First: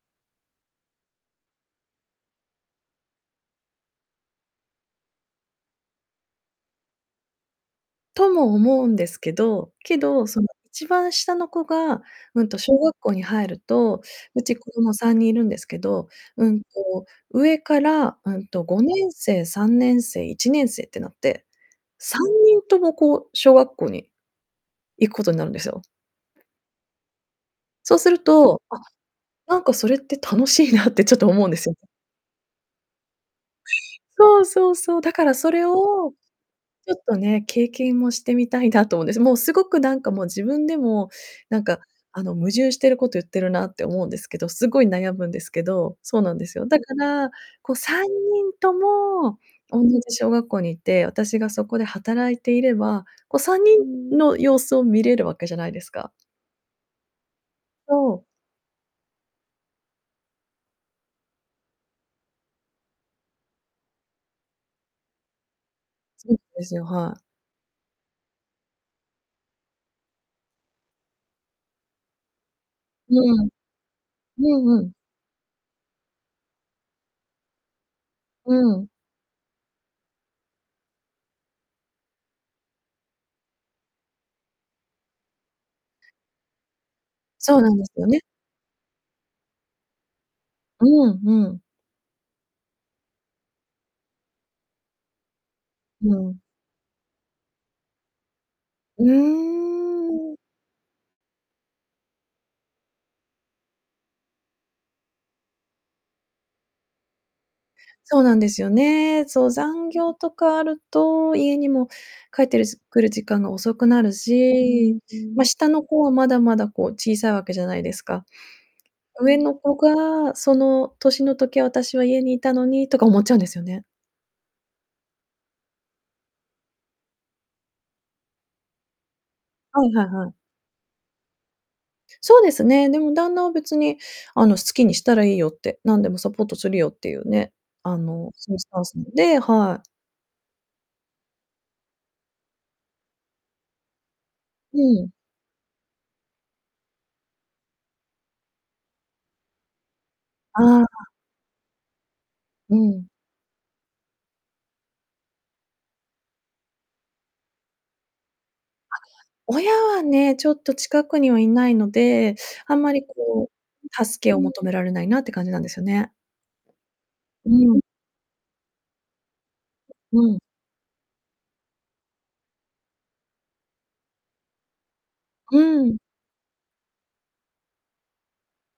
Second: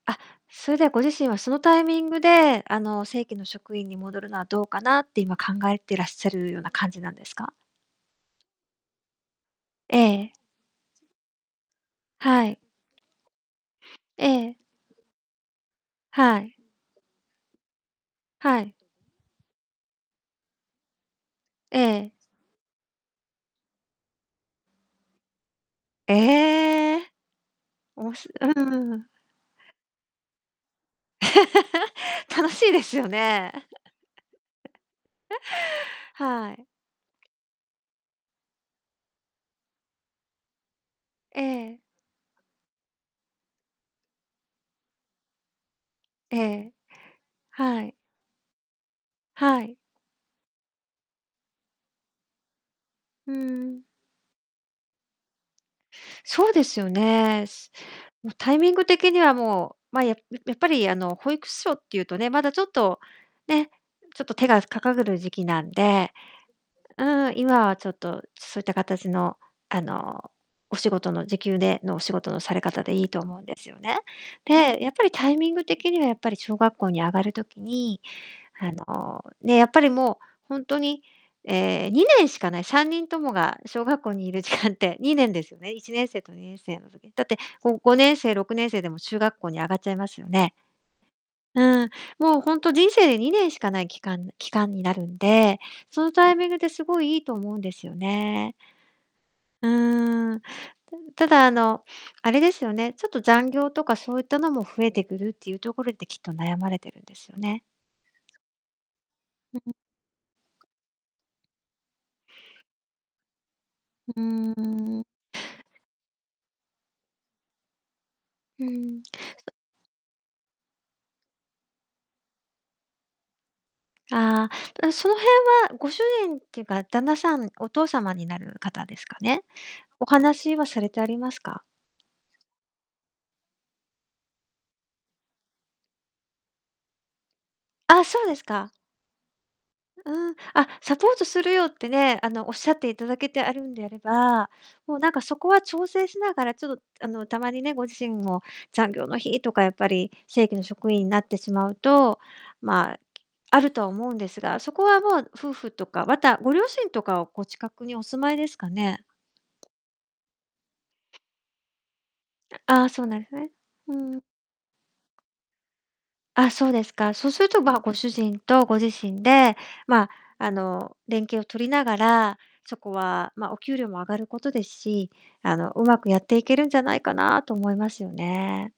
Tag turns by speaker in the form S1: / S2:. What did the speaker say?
S1: あ、それでは、ご自身は、そのタイミングで、あの、正規の職員に戻るのはどうかなって、今、考えてらっしゃるような感じなんですか？
S2: とも思うんですけど、けど、
S1: ええ。
S2: その、一番下の子が、う
S1: は
S2: ん
S1: い。
S2: と、小学校に入ると、
S1: え
S2: う
S1: え。
S2: ち、子供3人いるんですけど、
S1: は
S2: う
S1: い。
S2: んと、上から、うん
S1: は
S2: と、
S1: い。
S2: 5年生、3年生、1年生ってなって、
S1: ええ。
S2: 3人とも、こう、小学校に行くことになるんですよ。
S1: え、ええ。
S2: そう
S1: お
S2: す
S1: も
S2: る
S1: しうん、う
S2: と、
S1: う
S2: あ、
S1: んうん。
S2: なんかそれって楽しいなってちょっと思うんですよ。
S1: 楽しいですよね。
S2: そうそうそう、だからそれを、
S1: はい。
S2: ちょっとね、経験もしてみたいなと思うんです。もう、すごくなんかもう、自分でも、
S1: え
S2: なんか、
S1: え。
S2: あの、矛盾してること言ってるなって思うんですけど、すごい悩むんですけど、そうな
S1: え
S2: んですよ。
S1: え。
S2: だから、こう、
S1: はい。
S2: 3人とも、
S1: はい。
S2: おんなじ小学校にいて、私がそこで働いていれば、
S1: うー
S2: こ、さんに
S1: ん。
S2: んの様子を見れるわけじゃないですか。
S1: そうですよね。す
S2: そう。
S1: も、タイミング的にはもう、ま、やややっぱり、あの、保育ししょっていうとね、まだちょっとね、ちょっと手がかかるる時期なんで、
S2: そ ですよ、
S1: う
S2: はい。
S1: ーん、今はちょっとそういったかたちの、あの、お仕事の時給でのお仕事のされ方でいい
S2: う
S1: と思うん
S2: ん。
S1: ですよね。
S2: うんう
S1: で、や
S2: ん。
S1: っぱりタイミング的には、やっぱり、小学校に上がる時に、
S2: う
S1: あ
S2: ん。
S1: の、ね、やっぱりもう、ほんとに、ええ、2年しかない、3人ともが小学校にいる時間って 2年ですよね、1年生と2年生の時。だって、
S2: そうなん
S1: ご
S2: で
S1: ご
S2: すよ
S1: ねん
S2: ね。
S1: せいろくねんせいで、も、中学校に上がっちゃいますよね。
S2: うん、うん。
S1: うん、もう、ほんと、人生で2年しかない期間期間になるんで、その
S2: う
S1: タイ
S2: ん。
S1: ミングで、すごい、いいと思うんですよね。
S2: う
S1: う
S2: ー
S1: ー
S2: ん。
S1: ん。たただ、あの、あれですよね、ちょっと、残業とかそういったのも増えてくるっていうところで、きっと悩まれてるんですよね。
S2: そうなんですよね。そう、残業とかあると、家にも、帰ってる、くる時間が遅くな
S1: う
S2: る
S1: ー
S2: し、
S1: ん。
S2: ま、下の子はまだまだ、こう、小さいわけじゃないですか。
S1: うーん、
S2: 上
S1: そ
S2: の子がその年の時、私は家にいたのにとか思っちゃうんですよね。
S1: ああ、うん、その辺は、ご主人ってか、旦那さんお父様になる方ですかね、
S2: はいは
S1: お
S2: いはい。
S1: 話はされてありますか？
S2: そうですね、でも旦那は別に、あの、好きにしたらいいよって、なんでもサポートするよってゆうね、あ
S1: あ、そう
S2: の、
S1: です
S2: そゆス
S1: か。
S2: タンスので、はい。
S1: うーん、あ、サポートするよってね、あの、おっしゃっていただけてあるんであれば、
S2: う
S1: もう、な
S2: ん。
S1: んかそこは調整しながら、ちょと、あの、たまにね、ご自身も、残業の日とか、やっぱり正規
S2: あ
S1: の
S2: あ、
S1: 職員に
S2: あ。
S1: なってしまうと、
S2: う
S1: ま、
S2: ん。
S1: あると思うんですが、そこはもう、夫婦とか、また、ご両親とかを、こう、近くにお住まいですか
S2: あ、
S1: ね？
S2: 親はね、ちょっと近くにはいないので、あん
S1: ああ、
S2: ま
S1: そ
S2: り
S1: うなんす
S2: こ
S1: ね。う
S2: う、
S1: ん。
S2: 助けを求められないなって感じなんですよね。
S1: あ、そうですか。そうする
S2: う
S1: と、まあ、
S2: ん。
S1: ご主人とご自身で、まあ、
S2: うん。
S1: あの、連携を取りながら、そこはま、お給料も上がることですし、あ
S2: う
S1: の、うま
S2: ん。
S1: くやっていけるんじゃないかなと思いますよね。